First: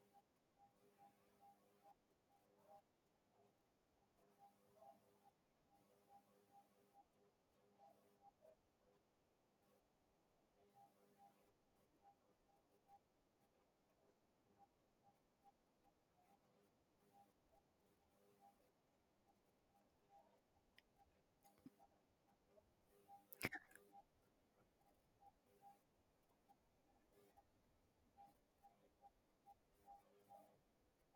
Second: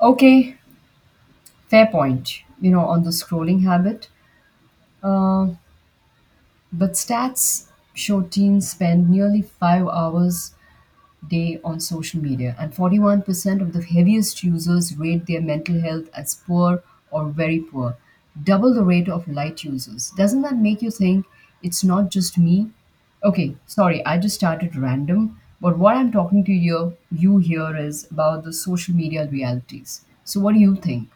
Okay, fair point. You know, on the scrolling habit. Uh, but stats show teens spend nearly 5 hours a day on social media, and 41% of the heaviest users rate their mental health as poor or very poor, double the rate of light users. Doesn't that make you think it's not just me? Okay, sorry, I just started random. But what I'm talking to you here is about the social media realities. So, what do you think?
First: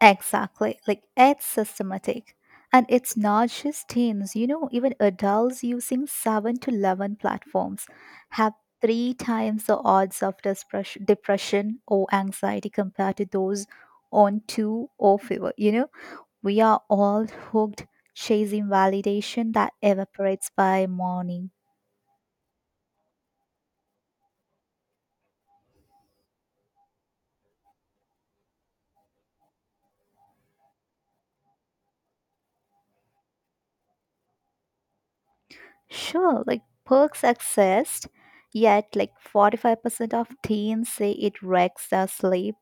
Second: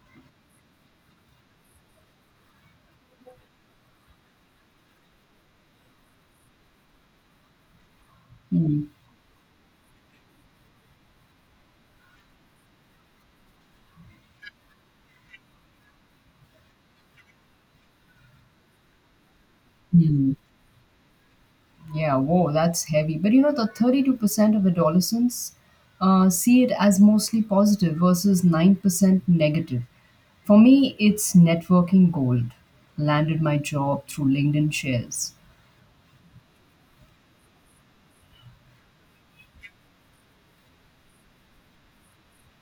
Exactly. Like it's systematic. And it's not just teens, you know, even adults using 7 to 11 platforms have Hmm. three times the odds of depression or anxiety compared to those on two or fewer. You know, we are all hooked chasing validation that Hmm. evaporates by morning. Yeah, whoa, that's heavy. But you know, the 32% of adolescents see it as mostly positive versus 9% negative. For me, it's networking gold. Landed my job through LinkedIn shares. Sure, like perks exist, yet like 45% of teens say it wrecks their sleep,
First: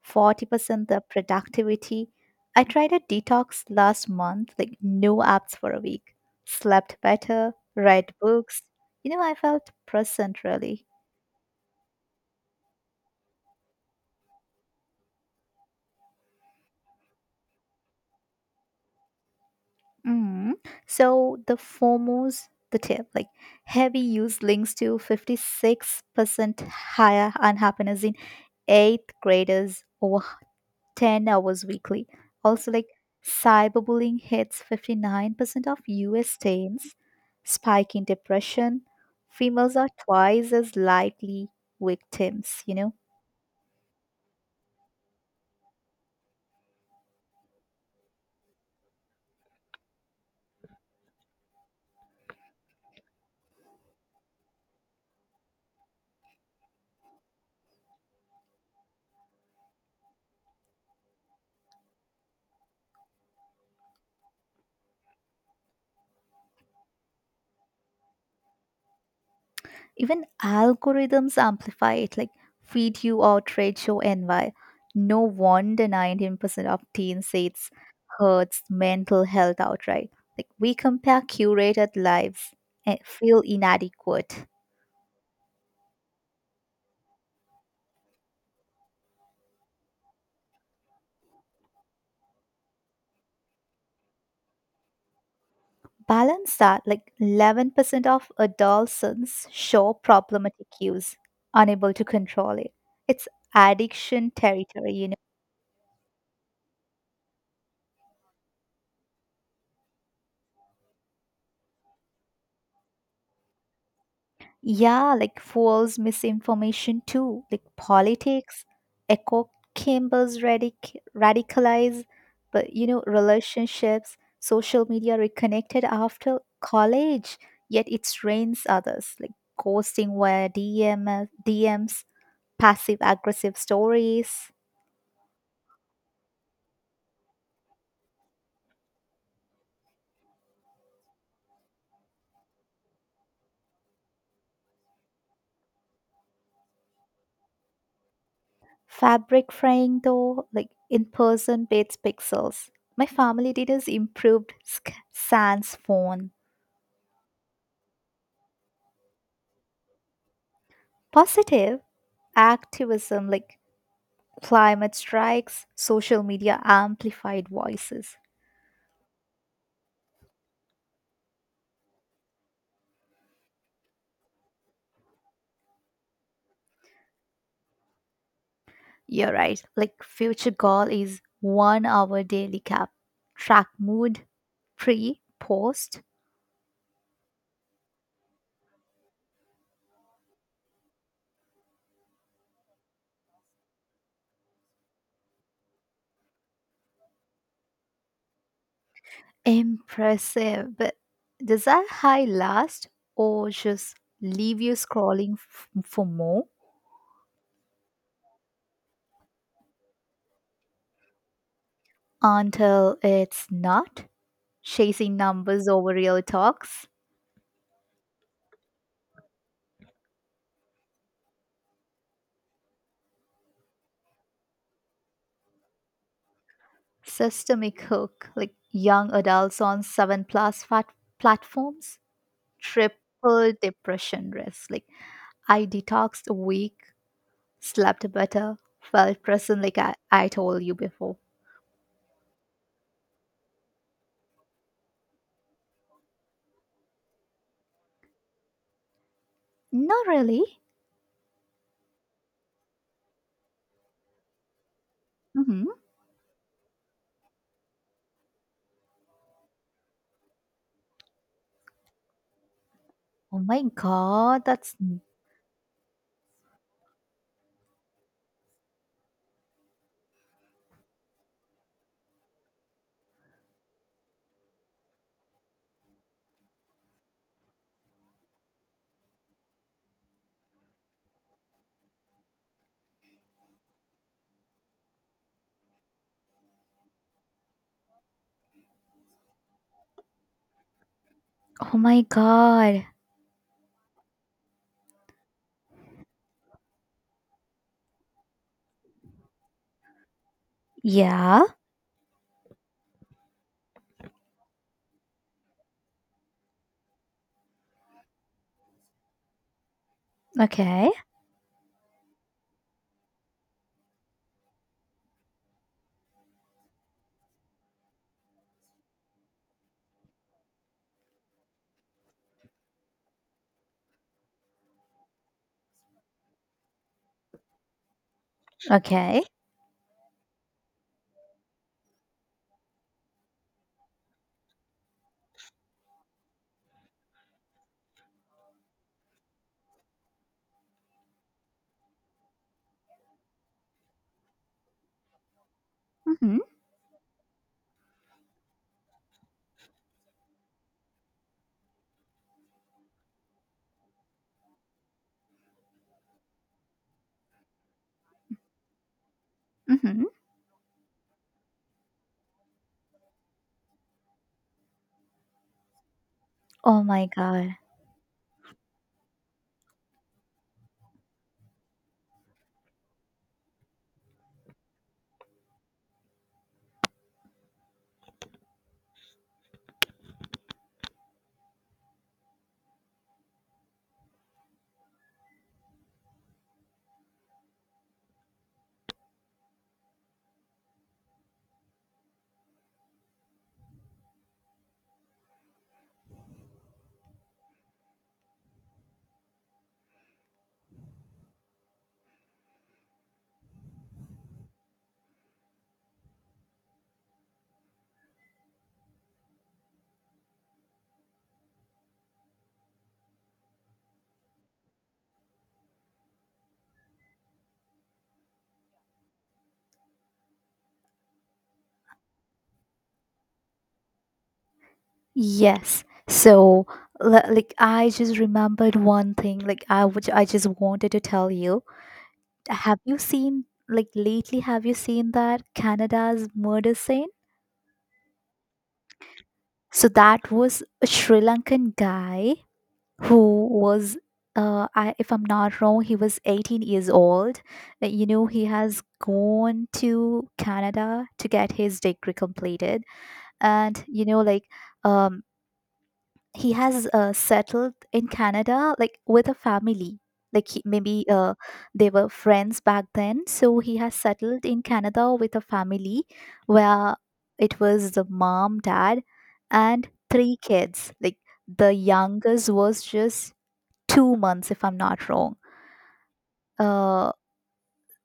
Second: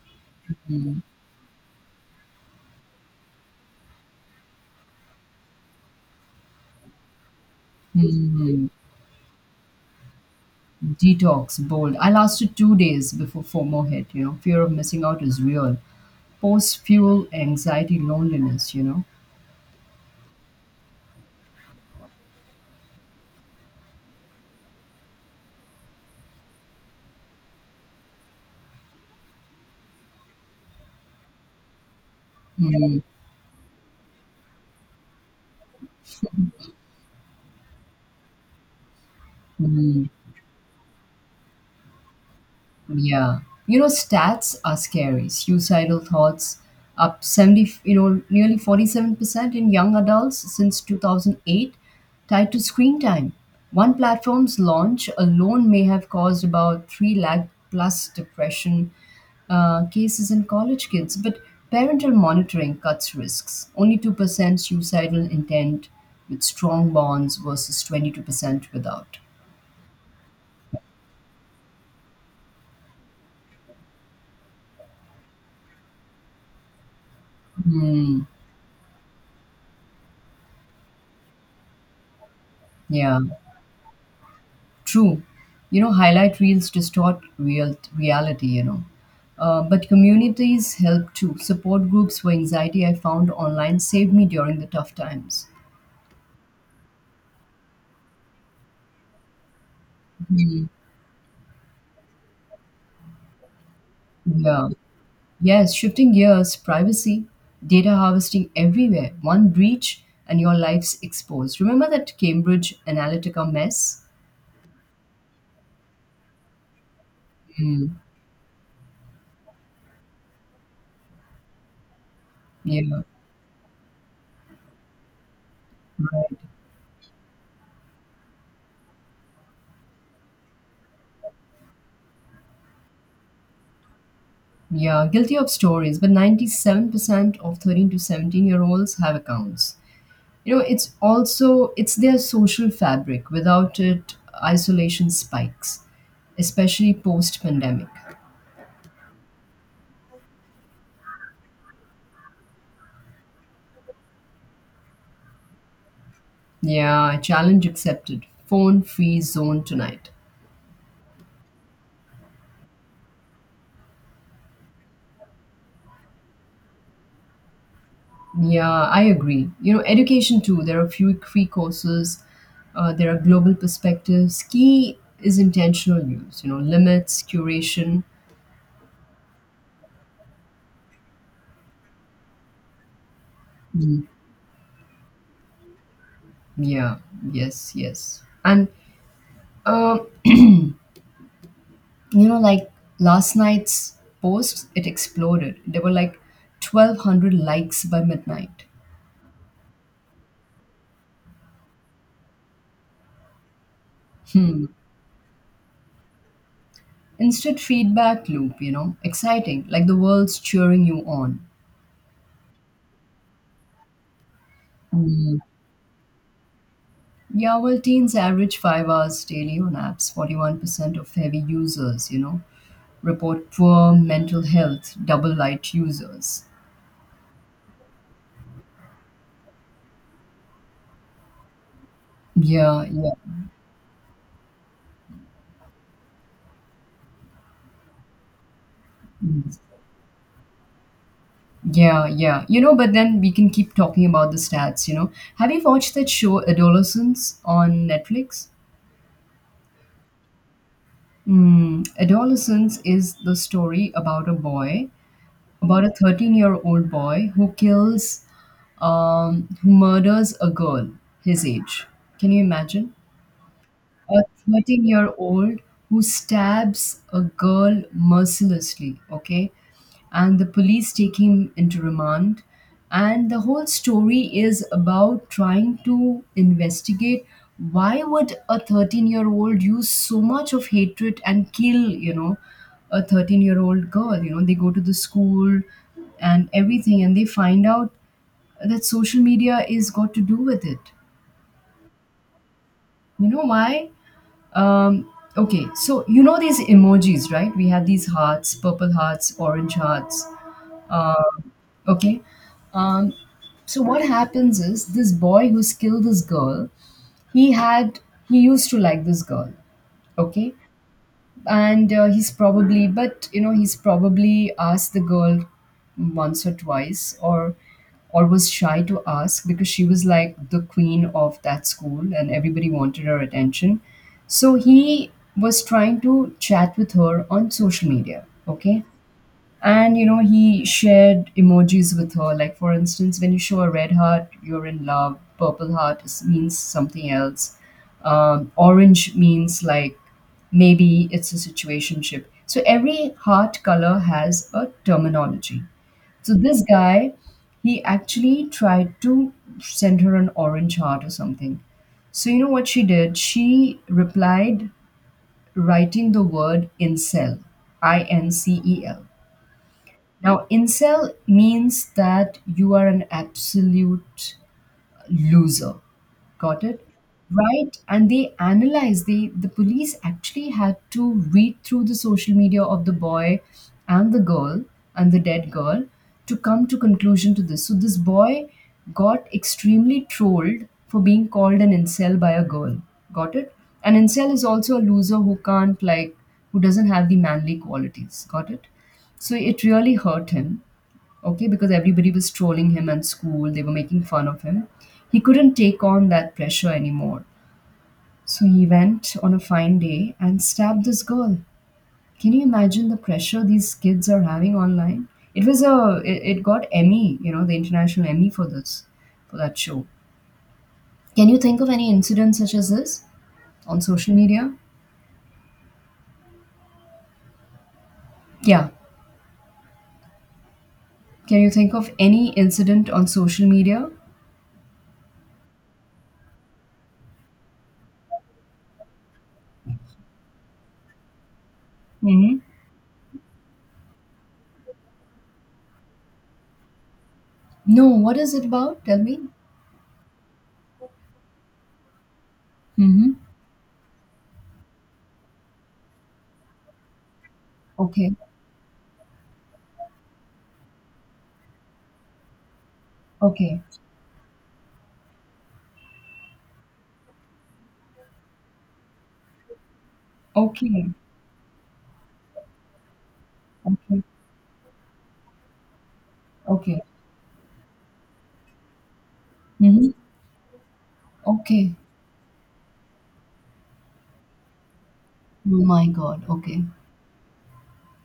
40% their productivity. I tried a detox last month, like no apps for a week. Slept better, read Hmm. books. You know, I felt present really. Detox, bold. I lasted 2 days before FOMO hit. You know, fear of missing out is real. Post fuel, anxiety, loneliness, you know. Mm. So the FOMOs, the tip, like heavy use links to 56% higher unhappiness in eighth graders over 10 hours weekly. Also, like cyberbullying hits 59% of US teens, spike in depression. Females are Hmm. twice as likely victims, you know. Yeah. You know, stats are scary. Suicidal thoughts up 70, you know, nearly 47% in young adults since 2008 tied to screen time. One platform's launch alone may have caused about 3 lakh plus depression cases in college kids, but parental monitoring cuts risks. Only 2% suicidal intent with strong bonds versus 22% without. Even algorithms amplify it, like feed you outrage, show envy. No wonder 19% of teens say it's Hmm. hurts mental health outright. Like we compare curated lives and Yeah. feel inadequate. True. You know, highlight reels distort real reality, you know. But communities help too. Support groups for anxiety I found online saved me during the tough times. Balance that like 11% of adolescents show problematic Mhm. use, unable to control it. It's addiction Yeah. territory, you know. Yes, shifting gears, privacy, data harvesting everywhere. One breach and your life's exposed. Remember that Cambridge Analytica mess? Yeah, like false misinformation too, like Mm. politics, echo chambers radicalize, but Yeah. you know, relationships, social media reconnected after college, yet it strains others, like ghosting via DMs, passive aggressive stories. Yeah, guilty of stories, but 97% of 13 to 17 year olds have accounts. You know, it's also, it's their social fabric. Without it, isolation spikes, especially post pandemic Fabric frying, though, like in person beats pixels. My family did details improved, sans phone. yeah, challenge accepted. Phone free zone tonight. Positive activism, like climate strikes, social media amplified voices. Yeah, I agree. You know, education too. There are few free courses. There are global perspectives. Key is intentional use, you know, limits, curation. You're right. Like future goal is 1 hour daily cap. Track Mm. mood, pre, post. Yeah. Yes, yes. And um you know, like, last night's post, it exploded. There were like 1,200 likes by midnight. Impressive. But does that high last or just leave Hmm. you scrolling for more? Instant feedback loop, you know. Exciting, like the world's cheering you on. Until it's not, chasing Hmm. numbers over real talks. Yeah, well, teens average 5 hours daily on apps. 41% of heavy users, you know, report poor mental health. Double light users. Systemic hook, like young adults on seven plus fat platforms, Yeah, yeah. triple depression risk. Like I detoxed a week, slept better, felt present, like I told you before. Yeah, yeah. You know, but then we can keep talking about the stats, you know. Have you watched that show Adolescence on Netflix? Not really. Mm, Adolescence is the story about a boy, Hmm. about a 13-year-old boy who murders a girl his age. Can you imagine? Oh my A God, that's— 13-year-old who stabs a girl mercilessly, okay? And the police take him into remand. And the whole story is about trying to investigate why would a 13-year-old use so much of hatred and kill, you know, a 13-year-old girl? You know, they go to the school and everything, and they find out that social media is got to do with it. Oh my God. You know why? Um, okay, so you know these emojis, right? We had these hearts, purple hearts, orange hearts. Uh, Yeah. okay. Um, so what happens is this boy who's killed this girl, he had he used to like this girl. Okay. Okay, And he's probably, but you know, he's probably asked the girl once or twice or was shy to ask, because she was like the queen of that school and everybody wanted her attention. So he was trying to chat with her on social media, okay. okay. And you know, he shared emojis with her. Like, for instance, when you show a red heart, you're in love. Purple heart means something else. Orange means like maybe it's a situationship. So every heart color has a terminology. So Mm-hmm, this guy, he actually tried to send her an orange heart or something. So you know what she did? She replied writing the word incel, I N C E L. mm-hmm. Now, incel means that you are an absolute loser. Got Oh it? my God. Right? And they analyzed, the police actually had to read through the social media of the boy and the girl and the dead girl to come to conclusion to this. So this boy got extremely trolled for being called an incel by a girl. Got it? An incel is also a loser who can't, like, who doesn't have the manly qualities. Got it? So it really hurt him, okay, because everybody was trolling him at school. They were making fun of him. He couldn't take on that pressure anymore. So he went on a fine day and stabbed this girl. Can you imagine the pressure these kids are having online? It was a it got Emmy, you know, the international Emmy for this, for that show. Can you think of any incident such as this on social media? Yeah. Can you think of any incident on social media? Yes. So, like, I just remembered one thing, like, I which I just wanted to tell you. Hmm. Have you seen, like, lately, have you seen that Canada's murder scene? No, what is it about? Tell me. So that was a Sri Lankan guy Hmm. who was, if I'm not wrong, he was 18 years old. You Okay. know, he has gone to Canada to get his degree completed, Okay. and you know, like. Um, he has settled in Canada like with a family. Like Okay, maybe they were friends back then, so he has okay, settled in Canada with a family okay. where it was the mom, dad, and Mhm. three kids. Like the Okay. youngest was just 2 months, if I'm not wrong. Oh my God, okay. Uh,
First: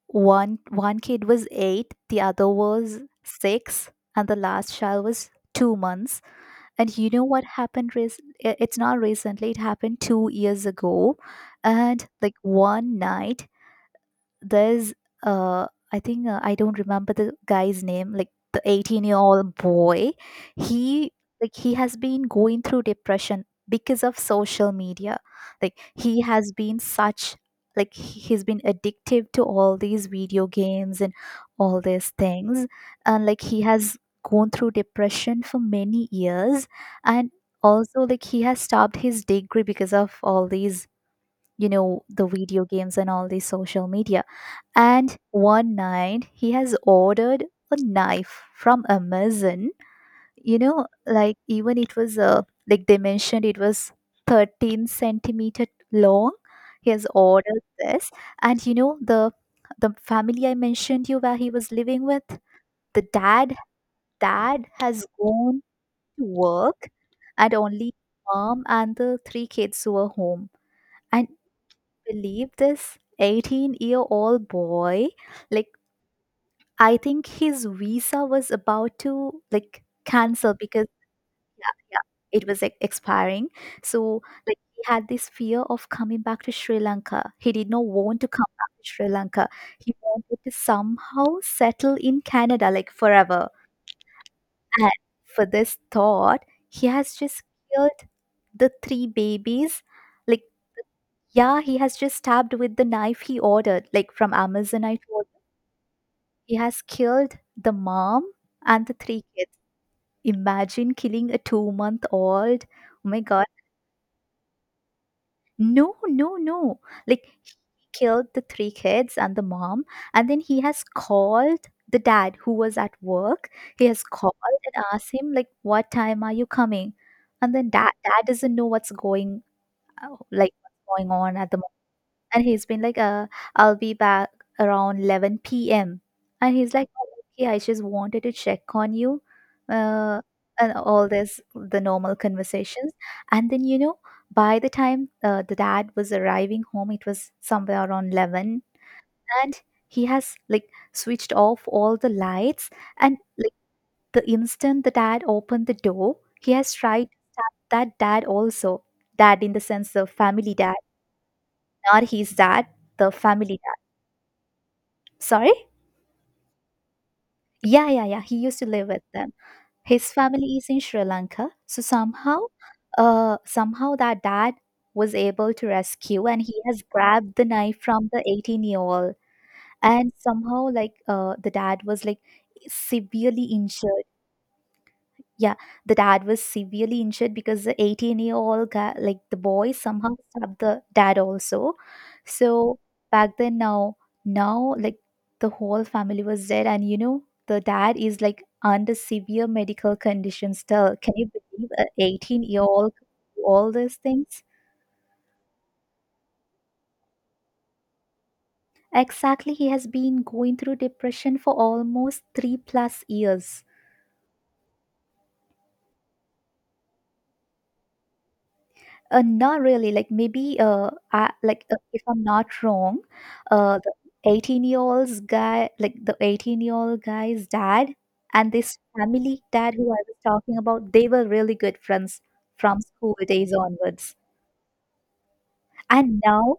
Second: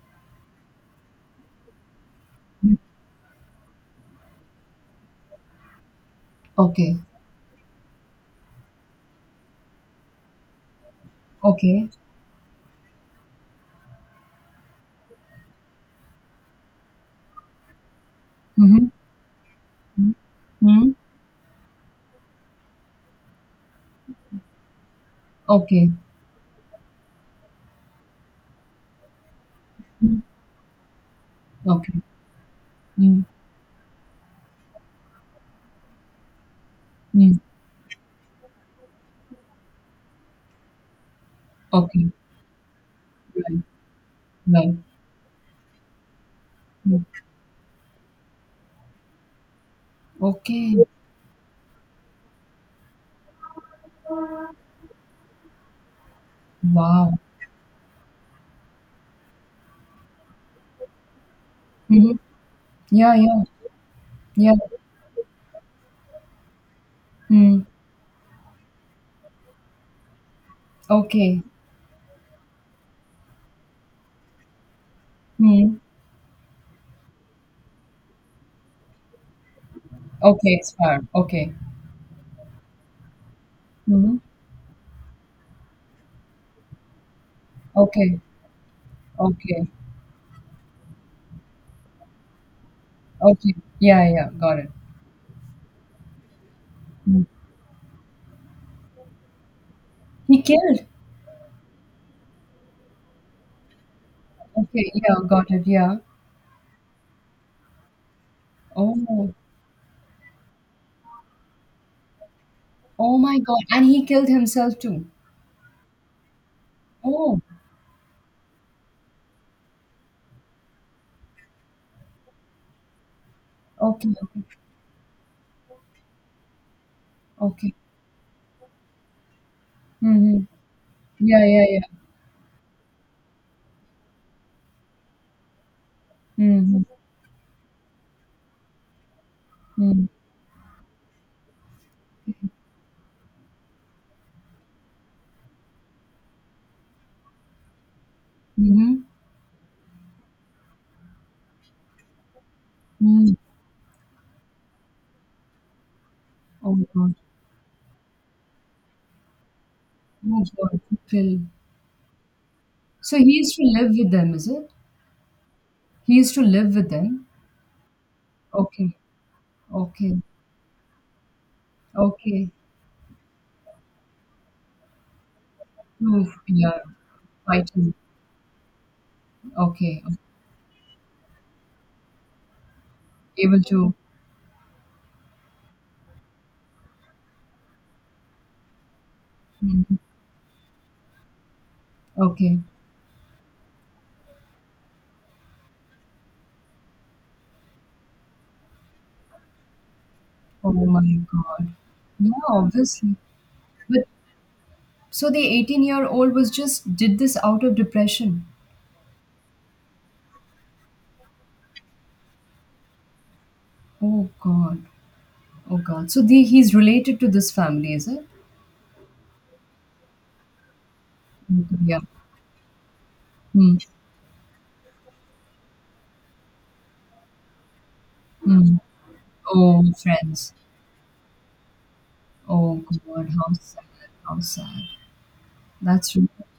one kid was eight, the other Mm. was six, and the last child was 2 months. Okay, And you know what happened? It's not recently, it happened 2 years ago. okay. And like one night, there's uh I think, I don't remember the guy's name, like the Mhm, 18-year-old boy mm, hmm. he he has been going through depression because of social media. Like Okay, he has been such, like he's been addictive to all these mm, video games and all okay, these things. mm, And like he has gone through depression for many years, and mm, also like he has stopped his degree because of all these, you know, okay. the video games and all the Right, social media. right. And one night he has Mm. ordered a knife from Amazon. You Okay. know, like even it was like they mentioned, it was 13 centimeter long. He has Wow. ordered this, and you know the family I mentioned you where he was living Mhm. with, the Yeah, yeah, dad yeah. dad has gone to work, and Mm. only mom and the three kids were home. And Okay. believe this 18-year-old boy, like Mm. I think his visa was about to like Okay, cancel because— expired. Okay. yeah, yeah, it was like expiring, Mhm. so like he had this fear of coming back to Sri Lanka. He did not Okay, want to come back to Sri Lanka. okay, He wanted to somehow settle in Canada like forever. okay. Yeah, yeah, got it. And for this thought, he has Mm. just killed the three babies. He Like, killed. yeah, he has just stabbed with the knife he ordered, like from Amazon. Okay, I yeah, told you, got it. Yeah. he has killed the mom and the three Oh. kids. Imagine killing a 2-month-old. Oh Oh my my God. God. And he killed himself too. No, no, no. Like Oh, he killed the three kids and the mom, and then he has called the dad who was at work. He has okay, called okay, and asked him like, "What time are you coming?" And then okay. dad doesn't know Mm-hmm. What's going on Yeah, at the, yeah, yeah. and he's been like, "I'll be back around 11 p.m." And he's Mm-hmm. like, "Oh, okay, I just wanted to check on you," uh and all this the normal conversations. And then, you know, by the time the dad was arriving home, it was somewhere around 11, Mm-hmm. and he has like switched off all the lights, and Mm-hmm. like the instant the dad opened the door, he has Oh tried God. that dad also— dad in the sense of Oh family dad, God. Kill. not his dad, the So he used family. to live with them, is it? Sorry? He used to live with them. Yeah, yeah, yeah. He used to live Okay. with them. His Okay. family is in Sri Lanka. So Okay. Somehow that dad was able to rescue, Oof. and he Yeah. has grabbed the knife Fighting. from the 18-year-old. Okay. And somehow, like, the dad was like severely Able to. injured. Yeah, the dad was severely injured because the 18-year-old guy, like the boy, Mhm. somehow stabbed the dad also. Okay. So back then, now, like the whole family was dead, and you know, the dad is like under severe medical condition Oh still. Can my you believe God. a Yeah, 18-year-old obviously. do all these But things? so the 18-year-old was just did this out of depression. Exactly, he has been going through depression for almost three plus years. Oh God. Oh God. So the he's related to this family, is it? Not really. Like maybe, I, Mm. like Yeah. if I'm not wrong, Hmm. The 18-year old's guy, like the 18-year-old guy's dad and this Hmm. family dad who Oh, I was friends. talking about, they were really good friends from Oh school God, days how sad. onwards. How sad. That's And really. now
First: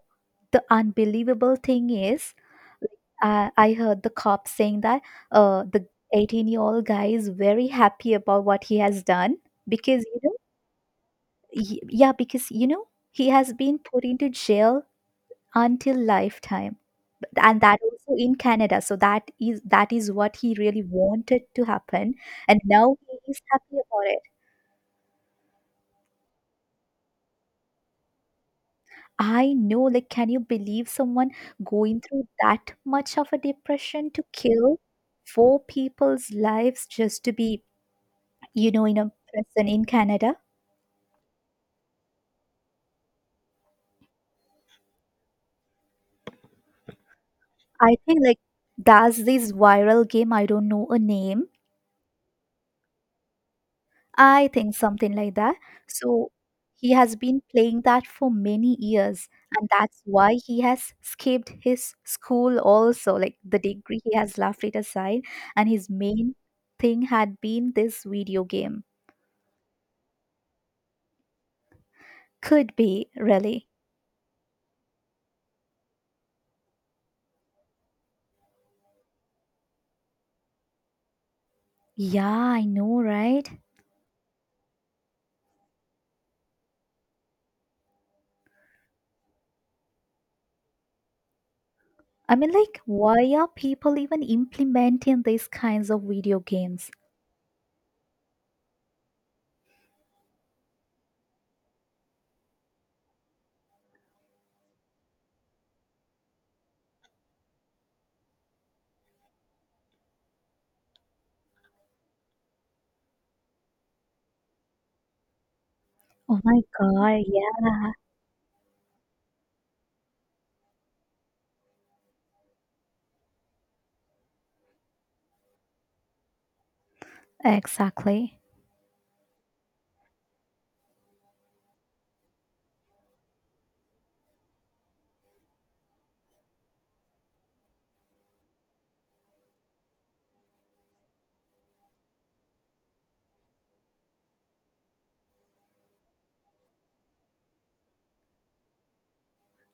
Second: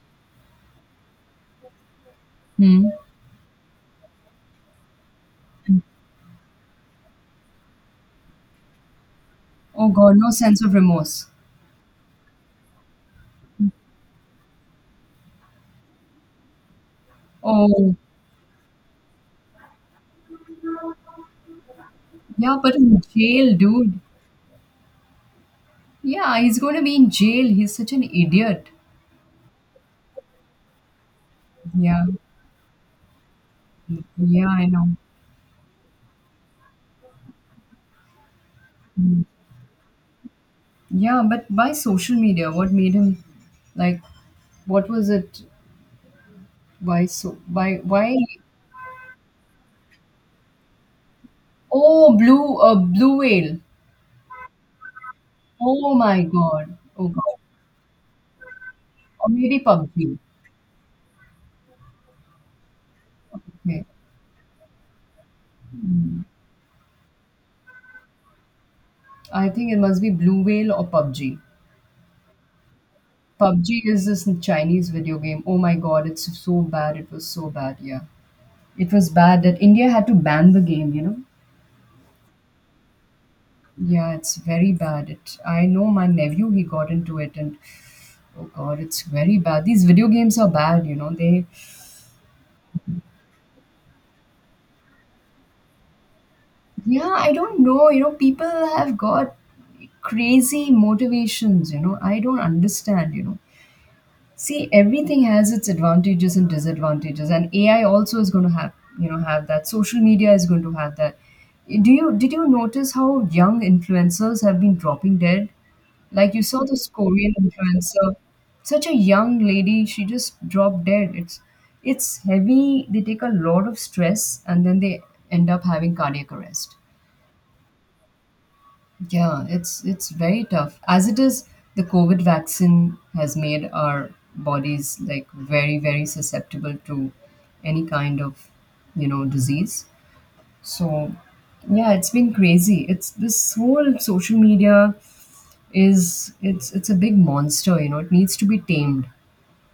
the unbelievable thing is, Hmm. I heard the cop saying that the 18-year-old guy is very happy about what he has done, Oh because God, you no know, sense of remorse. Yeah, because you know, he has been put into jail until lifetime, and that Oh, also in Canada. So that is what he really wanted to happen. yeah, And but now in he is jail, happy dude. about it. Yeah, he's gonna be in jail. He's such an idiot. I know, like can you believe someone going Yeah. through that much of a depression to Yeah, I kill know. four people's lives just to be, you know, in a Mm. prison in Canada? Yeah, but by social media, what made him, like, what was it? Why so I why think like, does this viral game— I don't know a name. Oh, blue whale. I think something like that. Oh my So God. he Oh has God. been playing that for many Or years, maybe and that's PUBG. why he has skipped his school also. Like the Okay. degree, he has left it aside, and his Mm. main thing had been this video game. I think it must be blue whale or PUBG. Could be, really. PUBG is this Chinese video game. Oh my God, it's so bad. It was so bad. Yeah. It was bad that India had to ban the game, you know? Yeah, I know, right? Yeah, it's very bad. I know my nephew, he got into it, and oh God, it's very bad. These video games are bad, you know. They I mean, like, why are people even implementing these kinds of video games? Yeah, I don't know. You know, people have got crazy motivations, you know. I don't understand, you know. See, everything has its advantages and disadvantages, and AI also is going to have that. Social media is going to have that. Do you did you notice how young influencers have been dropping dead? Like Oh you my saw this God, Korean yeah, influencer, such a young lady, she just dropped dead. It's heavy. They take a lot of stress and then they end up having cardiac arrest. exactly. Yeah, it's very tough. As it is, the COVID vaccine has made our bodies like very, very susceptible to any kind of, you know, disease. So yeah, it's been crazy. It's this whole social media is it's a big monster, you know. It needs to be tamed.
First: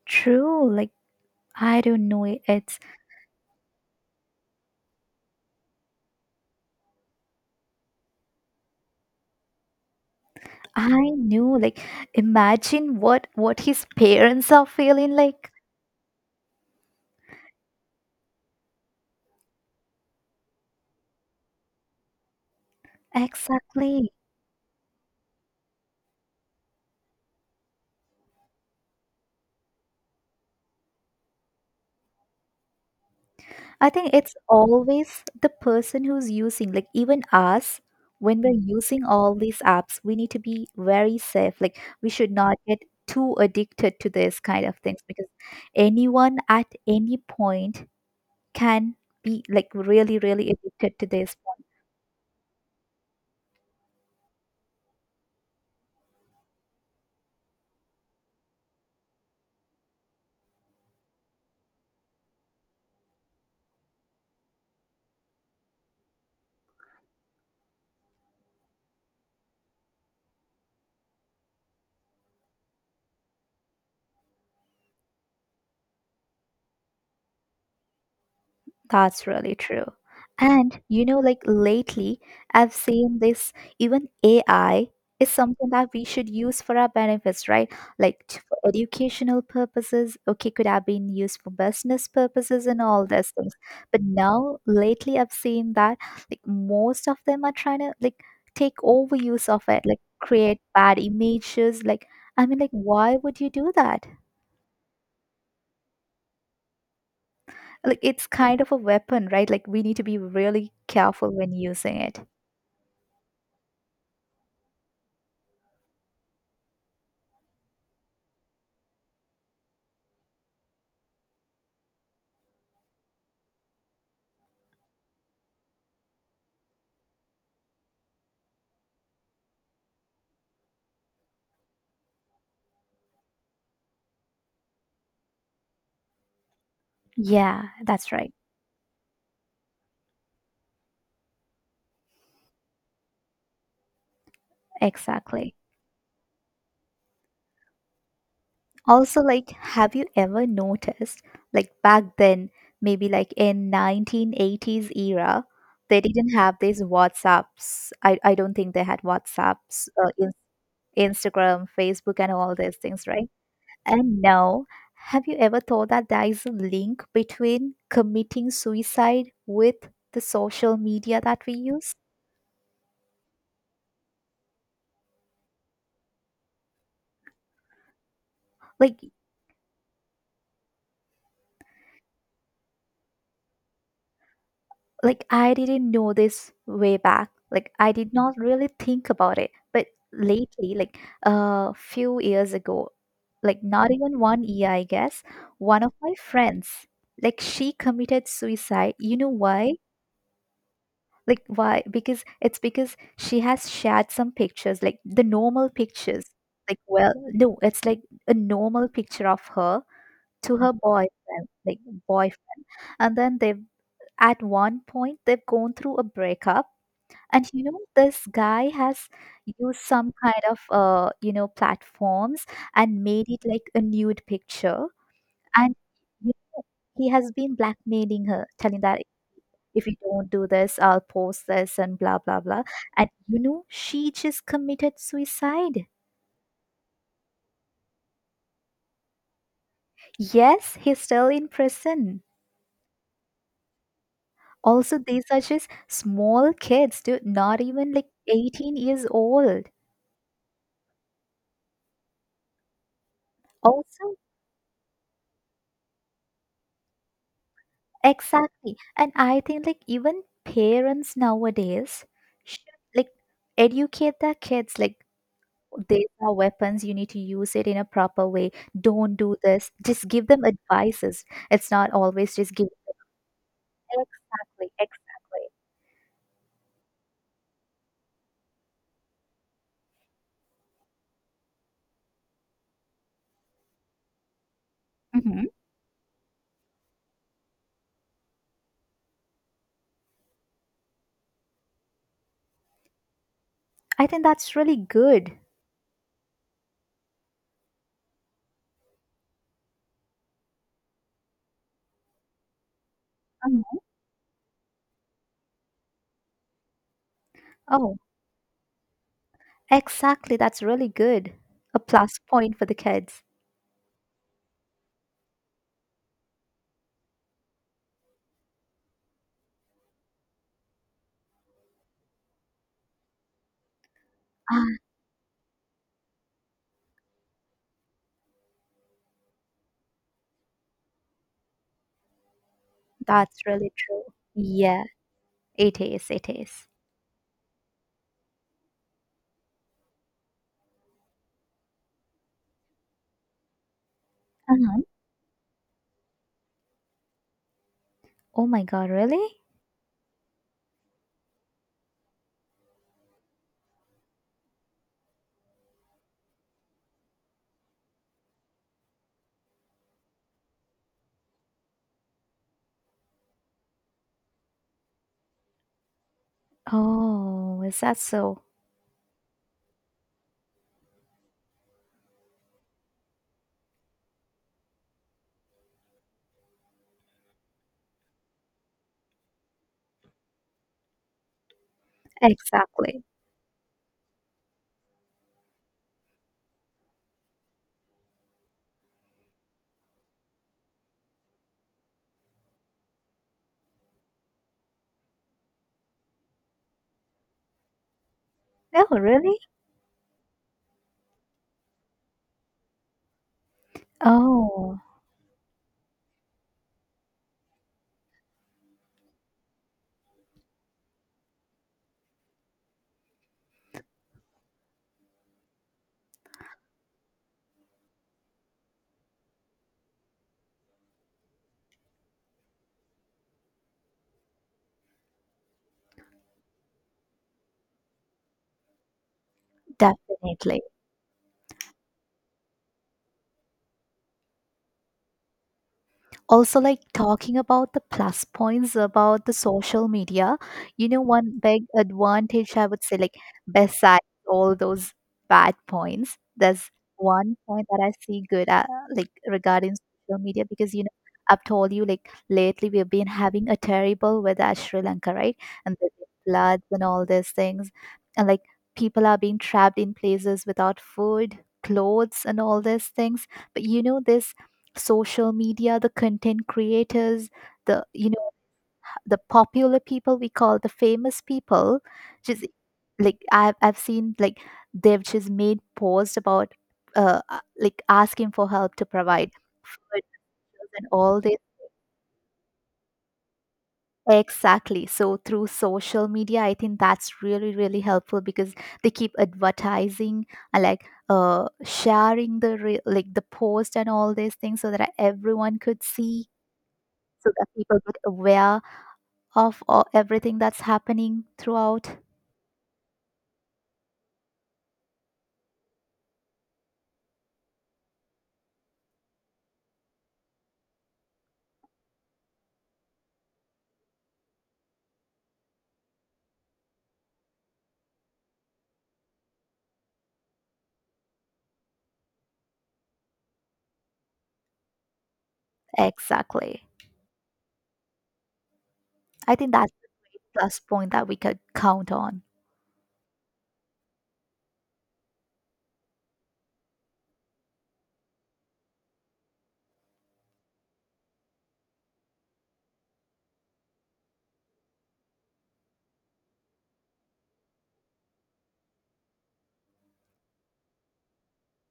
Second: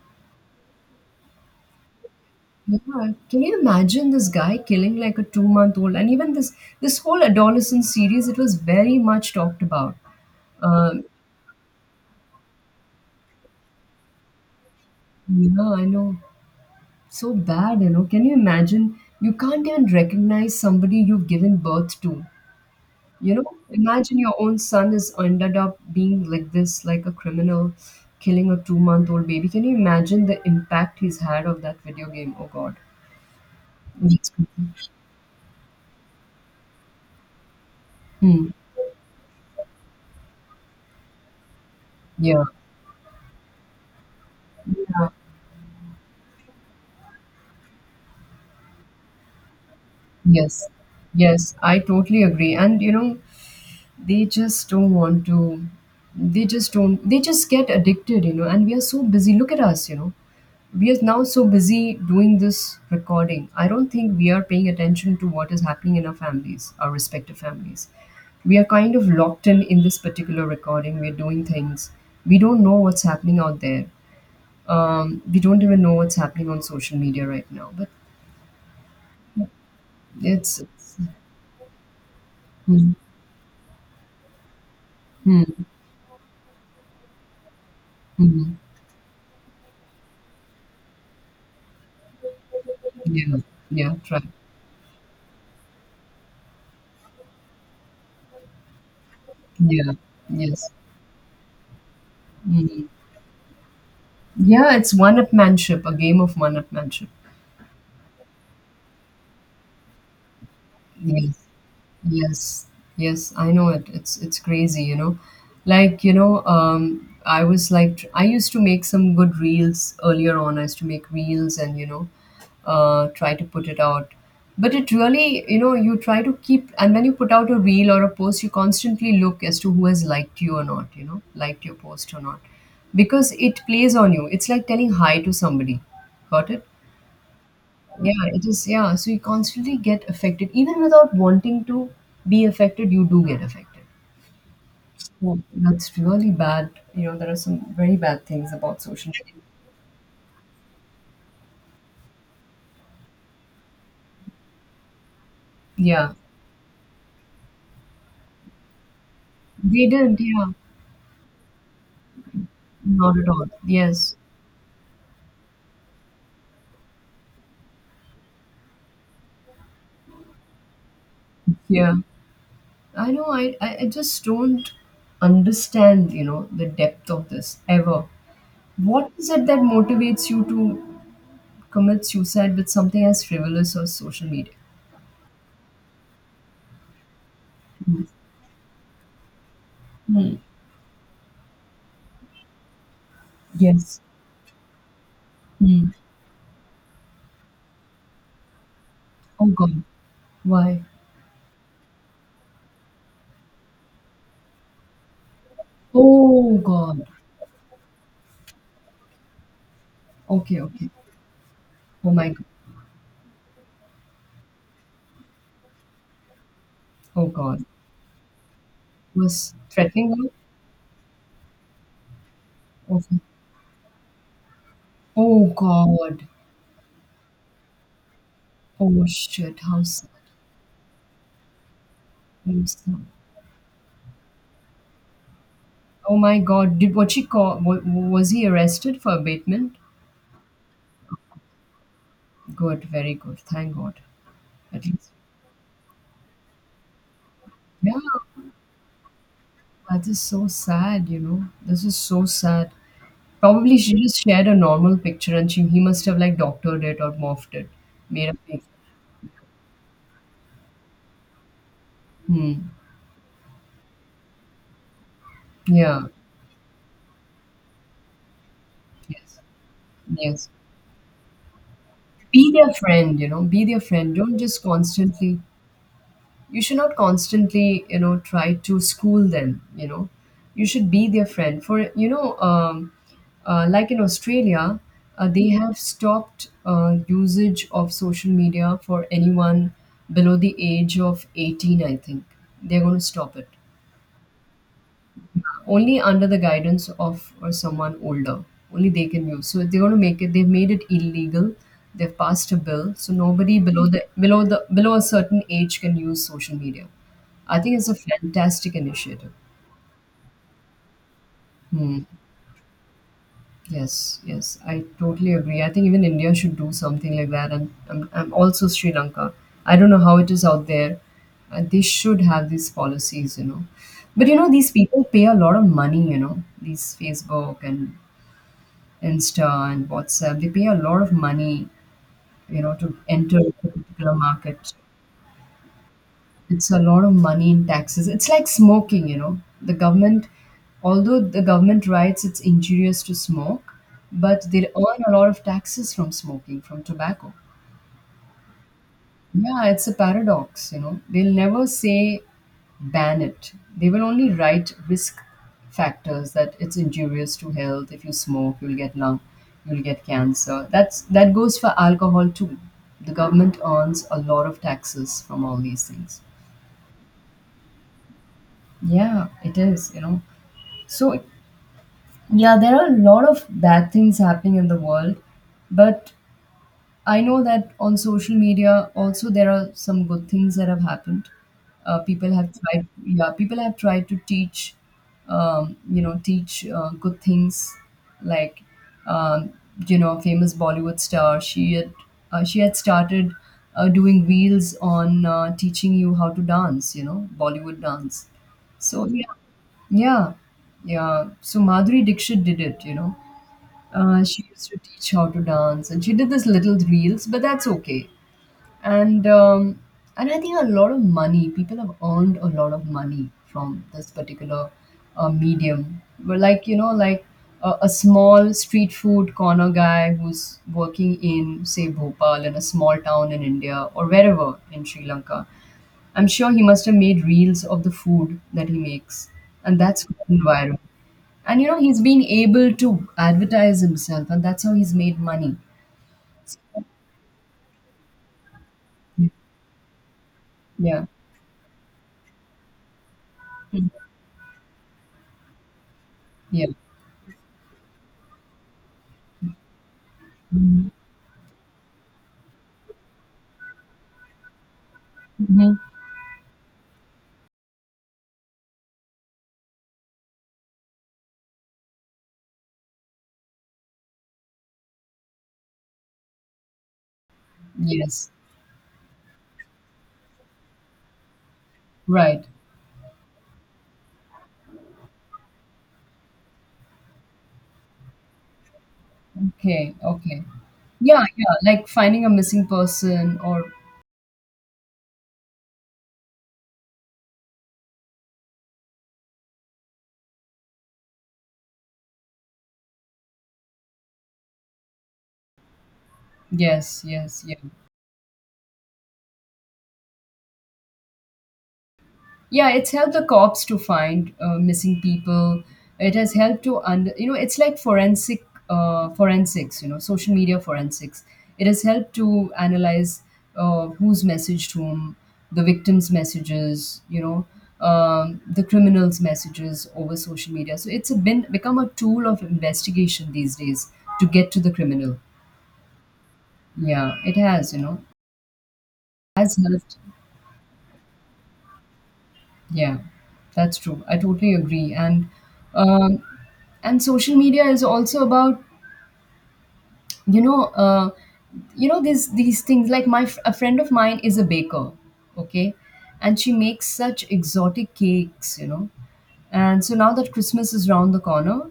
True, like, I don't know. It's— Yeah, can you imagine this guy killing like a 2-month old? And even this whole adolescent series, it was very much talked about. I Um, knew, like, imagine what his parents are feeling like. yeah, I know. So bad, you know. Can you imagine? You can't even recognize somebody you've given birth to, you know. Exactly. Imagine your own son is ended up being like this, like a criminal, killing a 2-month old baby. Can you imagine the impact he's had of that video game? Oh God. I think Yes. it's always the person who's using, like, even us, when Hmm. we're using all these apps, we need to be very safe. Like, we should Yeah. not get too addicted to this kind of things, Yeah. because anyone at any point can be like really, really Yes. addicted to this. Yes, I totally agree. And you know, they just don't want to. They just don't. They just get addicted, you know. And we are so busy. Look at us, you know. We are now so busy doing this recording. I don't think we are paying attention to what is happening in our families, our respective families. We are kind of locked in this particular recording. We're doing things. We don't know what's happening out there. We don't even know what's happening on social media right now. But That's really true. it's, And it's you know, like lately, I've mm, seen this. Even AI is mm, something that we should use for our benefits, right? Like mm. for educational purposes, okay, could have been used for business purposes and all those Yeah, things. yeah, But try, now, lately, I've seen that like most of them are trying to like take over use of it, yeah, like create yes, bad images. Like, I mean, like, mm. why would you do that? Yeah. It's one upmanship, a game of one upmanship. Like it's kind of a weapon, right? Like we need to be really careful Yes. when using it. Yes, yes, I know it. It's crazy, you know. Like, you know, I was like, I used to make some good reels earlier on. I used to make reels and, you know, try to put it out. But it really, you know, you try to keep, and when you put out a reel or a post, you constantly look as to who has liked you or not, you know, liked your post or not, because it plays on you. It's like telling hi to somebody. Got it? Yeah, that's Yeah, right. it is. Yeah, so you constantly get affected, even without wanting to be affected, you do get affected. Yeah. Exactly. That's really bad. You know, there are some very bad things about social Also, media. like, have you ever noticed, like, back then, maybe like in 1980s era, they Yeah, didn't have these WhatsApps. I don't think they had they WhatsApps, did. Yeah, Instagram, Facebook, and all these things, not at right? all. Yes. And now, have you ever thought that there is a link between committing suicide with the social media that we use? Yeah, I know. I just don't understand, you know, the depth of this ever. Like, What is it that motivates you to commit suicide with something as frivolous as social media? like, I didn't know this way back. Like I Hmm. did not really think about it. But Hmm. lately, like a few years ago, like not Yes. even one year, I guess, one Hmm. of my friends, like she committed suicide. You know Oh, why? God. Why? Like why? Because it's because she has shared some pictures, like the normal pictures. Oh Like God. well, no, it's like a normal picture of her to Okay, her okay. boyfriend, like Oh my God. boyfriend, and then they've at one point they've gone through a breakup. Oh And you God. know, this guy has Was used threatening some her? kind of, you know, platforms, and Okay. made it like a nude picture. Oh And God. y- he has been blackmailing her, telling that Oh shit. How if you sad. don't do this, I'll post this and blah blah blah. How sad. And you know, she just committed suicide. Oh my God. Did what she call? Was he arrested for abatement? Yes, he's still in prison. Good. Very good. Thank God. At Also, least. these are just small kids, dude, not Yeah. even like 18 years old. That is so sad. You know. This is so sad. Probably she Also, just shared a normal picture and she he must have like doctored it or morphed it, made a fake. exactly. And I think like even parents nowadays should, Hmm. like, educate their kids like these Yeah. are weapons, you need to use it in a proper way. Don't do Yes. this. Just give them Yes. advices. It's not always Be just give their friend, you know, be their friend, don't just exactly, constantly, exactly. you should not constantly, you know, try to school them, you know, you should be their friend for, you know, like in Australia, Hmm. they have stopped usage of social media for anyone below the age of 18, I think. They're going to stop it, I think that's really good. only under the guidance of or someone older, only they can use. So they're going to make it, they've made it illegal. They've passed a bill, so nobody Mhm. below the below a certain age can use social media. I think it's Oh, a fantastic initiative. exactly. That's really good. A Hmm. plus point for the kids. Yes, yes, I totally agree. I think even India should do something like that. And I'm, also Sri Lanka, I don't know how it is out there, and they should have these policies, you know. But you know, these Ah, people pay a lot of money, you know, these Facebook and Insta and WhatsApp, they pay a lot of money, you know, to that's enter a really true. particular market. Yeah, it is. It's a lot of money in taxes. It's like smoking, you know. The government, although the government writes it's injurious to smoke, but they Uh-huh. earn a lot of taxes from smoking, from tobacco. Oh my God, really? Yeah, it's a paradox, you know. They'll never say ban it. They will only write risk factors that it's injurious to health. If you smoke, you'll get lung, you'll get cancer. That's that goes for alcohol too. The government earns a lot of taxes from all these things. Oh, is that so? Yeah, it is, you know. So, yeah, there are a lot of bad things happening in the world, but I know that on social media also there are some good things that have happened. People have tried, Exactly. yeah, people have tried to teach, you know, teach good things like, um, you know, a famous Bollywood star. She had started doing reels on teaching you how to dance, you know, Bollywood dance. Oh, So yeah, really? yeah, yeah. So Madhuri Dixit did it, you know. She used to Oh, teach how to dance, and she did this little reels, but that's okay. And um, and I think a lot of money. People have earned a lot of money from this particular medium. But like you know, like a small street food corner guy who's working in, say, Bhopal, in a small town in India or wherever in Sri Lanka. I'm sure he must have made reels of the food that he makes, and that's definitely. environment. And you know, he's been able to advertise himself, and that's how he's made money. So, Also, like, talking about the plus points about the social media, you know, yeah. one big advantage I would say, like, Mhm. besides all those bad points, Yeah. there's one point that I see good at, like, regarding social media. Because you know, I've told you, like, lately we've been having a terrible weather at Sri Lanka, right? Hmm. And the floods and all these things, and like people are being trapped in places without food, clothes, and all these things. But you know, this social media, the content creators, the, you know, Yes. the popular people, we call the famous people, Right. just like I've seen like they've just made posts about like asking for help to provide Okay. food Okay. and all Yeah. this. Yeah. Like finding a missing person, or Exactly. So through social media, I think that's really, really helpful, because they keep advertising and like, uh, sharing the like the post and all these things, so that everyone could see, yes, so yes, that yes. people get aware of everything that's happening throughout. Yeah, it's helped the cops to find missing people. It has helped to under, you know, it's like forensic forensics, you know, social media forensics. It has helped to analyze who's messaged whom, the victim's messages, you know, the criminal's messages over social media. So it's been become a tool of investigation these days to get to the criminal. Exactly. Yeah, it has, you know, I think has that's helped. the plus point that we could count on. Yeah, that's true. I totally agree. Um, and social media is also about, you know, you know, these things like a friend of mine is a baker, okay, and she makes such exotic cakes, you know. And so now that Christmas is round the corner,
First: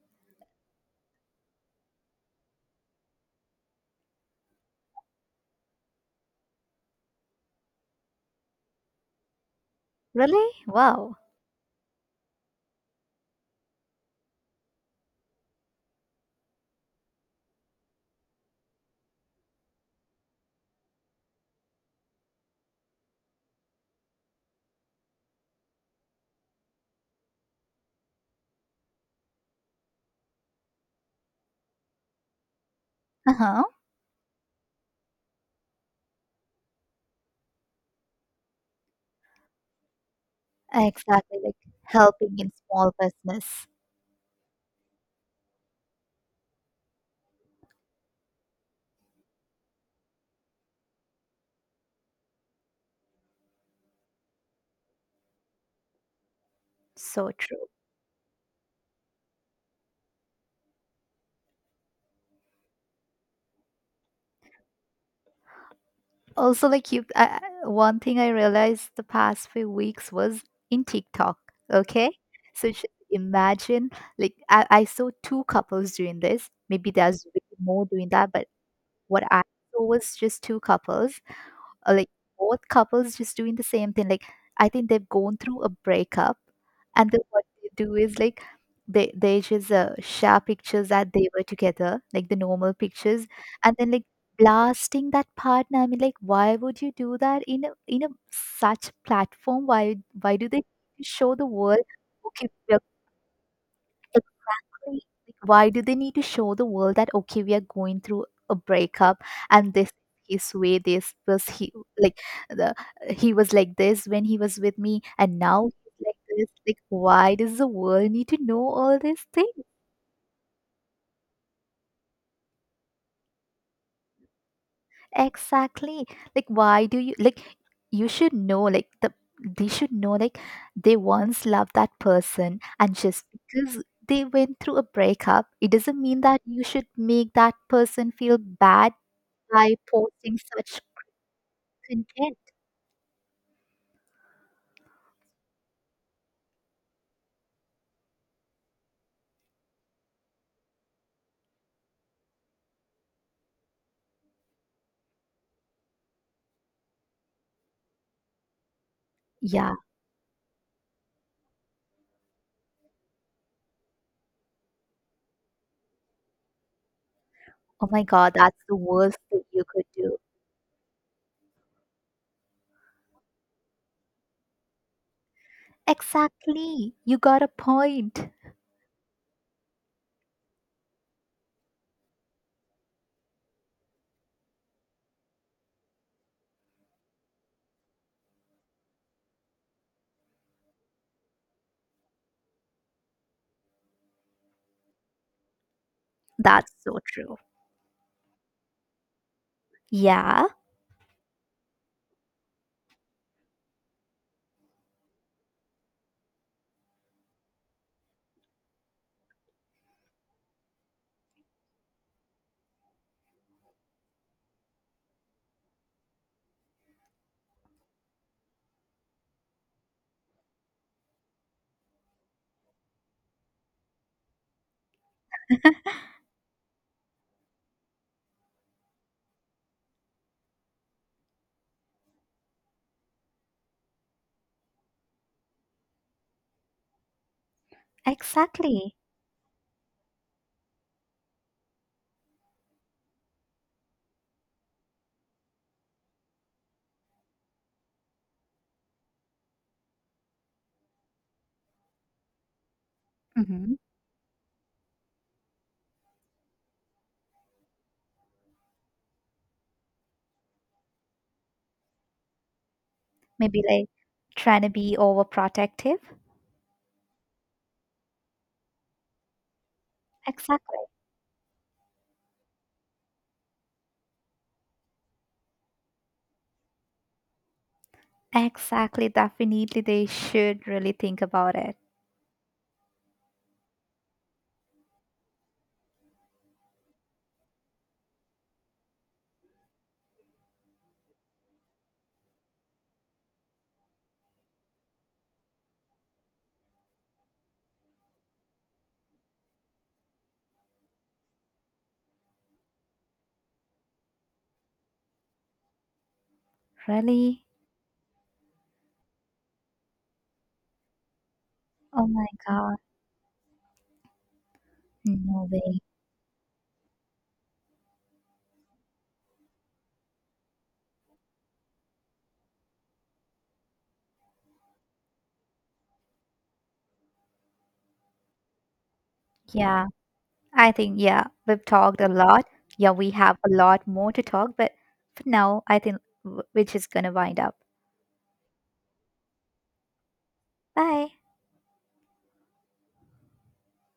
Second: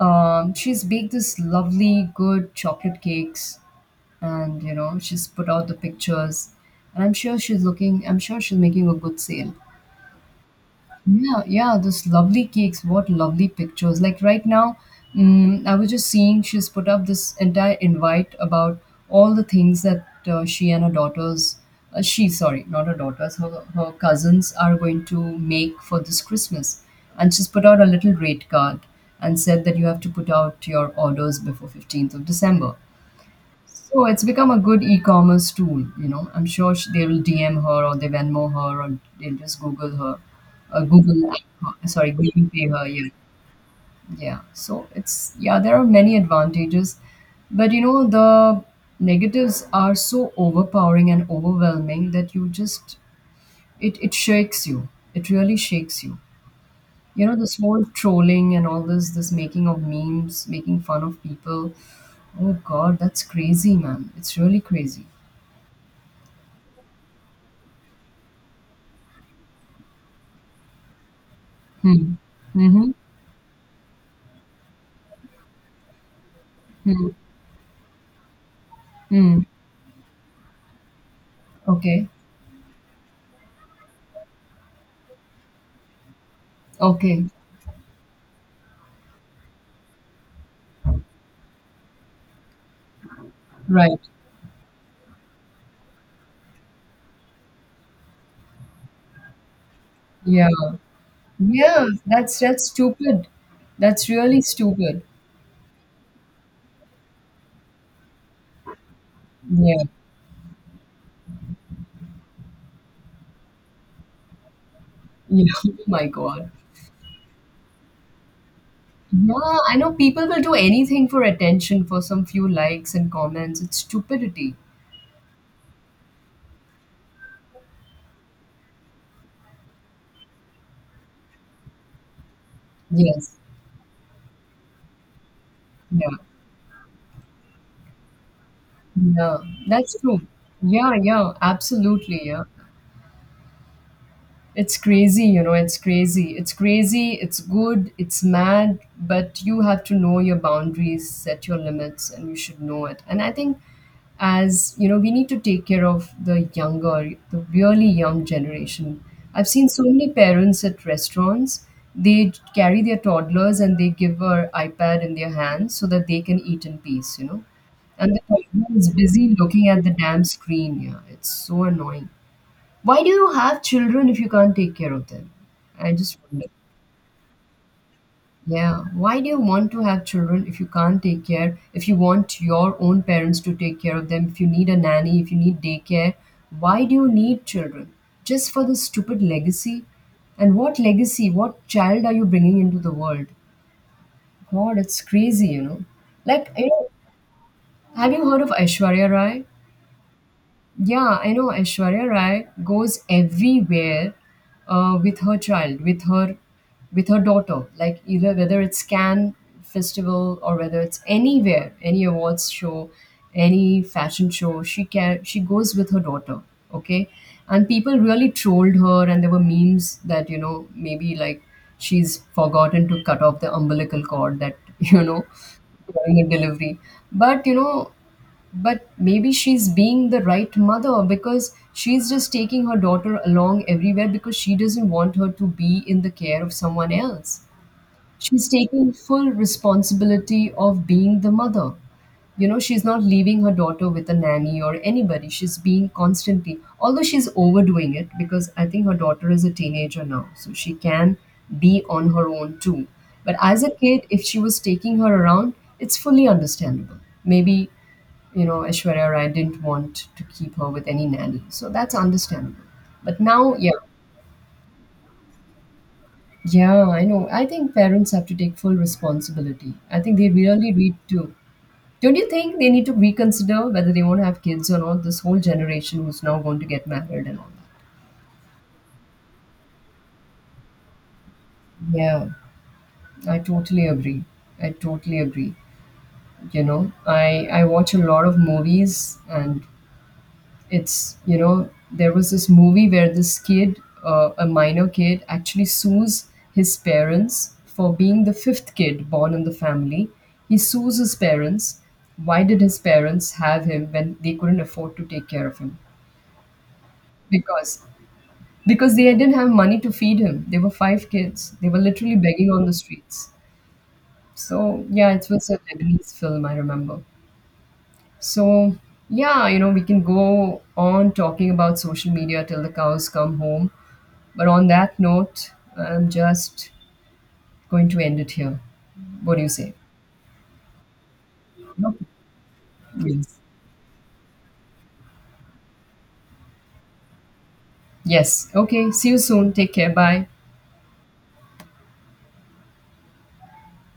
she's baked this lovely good chocolate cakes, and you know she's put out the pictures, and I'm sure she's looking. I'm sure she's making a good sale. Really? Wow. Yeah, yeah, those lovely cakes. What lovely pictures. Like right now, I was just seeing she's put up this entire invite about all the things that she and her daughters, she, sorry, not her daughters, her, her cousins are going to make for this Christmas. And she's put out a little rate card and said that you have to put out your orders before 15th of December. Uh huh. So it's become a good e-commerce tool, you know. I'm sure sh they'll DM her, or they Venmo her, or they'll just Google her, Google, Exactly. Like sorry, helping Google in Pay her. small Yeah, business. yeah. So it's, yeah, there are many advantages, but you know the negatives are so overpowering and overwhelming that you just, it shakes you. It really shakes you. You So know this true. whole trolling and all this, this making of memes, making fun of people. Oh God, that's crazy, man. It's really crazy. Also, one thing I realized the past few weeks was in TikTok. Okay. Hmm. So sh- Mhm. Imagine, like, I saw two couples doing this. Maybe Hmm. there's way more doing that, but what Hmm. I saw was just two couples Okay. like both couples just doing the same thing. Like I think they've gone through a breakup, and then Okay. what they do is like they just share pictures that they were together, like the normal pictures, and then Right. like blasting that partner. I mean, like why would you do that in a such platform? Why Yeah. do they show the world? Yeah. That's Okay, that's we're stupid. That's really like, stupid. why do they need to show the world that okay, we are going through a breakup, and Yeah. this his way this was he, like, the he was like this when he was with me and Yeah. now Oh he's my like this, God. like why does the world need to know all this thing? Yeah. I know people will do anything for attention, for some few likes and comments. It's stupidity. Exactly. Like, why do you, like, you should know, like, the, they should know, like, they once loved that person, and just Yes. because they went through a breakup, it doesn't Yeah. mean that you should make that person feel bad Yeah. by That's true. posting such Yeah. Yeah. Absolutely. content. Yeah. It's crazy, you know, it's crazy. It's crazy, it's good, it's mad, but you have to know your boundaries, set your limits, and you should know it. And I think, as you know, we need to take care of the younger, the really young generation. I've seen Yeah. so many parents at restaurants, they carry their toddlers and they give her iPad in their hands so that they can eat in peace, you know. Oh my And the God, that's toddler the is worst busy thing you looking at could the do. damn screen, yeah. It's so annoying. Why do you have children if you can't take care of them? I just wonder. Exactly. You got a point. Yeah. Why do you want to have children if you can't take care? If you want your own parents to take care of them, if you need a nanny, if you need daycare, why do you need children? Just for this stupid legacy? And what legacy, what child are you bringing into the world? God, it's crazy, you know. Like, you That's know, so true. have you heard of Aishwarya Rai? Yeah, Yeah, I know Aishwarya Rai goes everywhere with her child, with her, with her daughter. Like either whether it's Cannes festival or whether it's anywhere, any awards show, any fashion show, she can she goes with her daughter. Okay, and people really trolled her, and there were memes that you know maybe like she's forgotten to cut off the umbilical cord that you know during the delivery. But you know, but maybe she's being the right mother because she's just taking her daughter along everywhere because she doesn't want her to be in the care of someone else. She's taking exactly. full responsibility of being the mother. You know, she's not leaving her daughter with a nanny or anybody. She's being constantly, although she's overdoing it because I think her daughter is a teenager now, so she can be on her own too. But as a Hmm. kid, if she was taking her around, it's fully understandable. Maybe, you know, Aishwarya Rai didn't want to keep her with any nanny, so that's understandable. But now, Maybe yeah, like trying to be overprotective. yeah, I know. I think parents have to take full responsibility. I think they really Exactly. need to. Don't you think they need to reconsider whether they want to have kids or not? This whole generation who's now going to get married and all that. Exactly. Definitely, they should really think about it. Yeah, I totally agree. I totally agree. You know, I watch a lot of movies, and it's, you know, there was this movie where this kid, a minor kid, actually sues his parents for being the fifth kid born in the family. He sues his parents. Why did his parents have him when they couldn't afford to take care of him? Really? because because they didn't have money to feed him, they were five kids, they were Oh literally my begging on the God. streets. So yeah, it No was a way. Lebanese film, I remember. So yeah, you know, we can go on talking about social media till the cows come home. But on that note, I'm just going to end it here. What do you say? Yeah. I think, yeah, we've talked Okay. a lot. Yeah, we have Yes. a lot more to talk, but for now, I think we're just going to wind up. Yes. Okay. See you soon. Take care. Bye. Bye.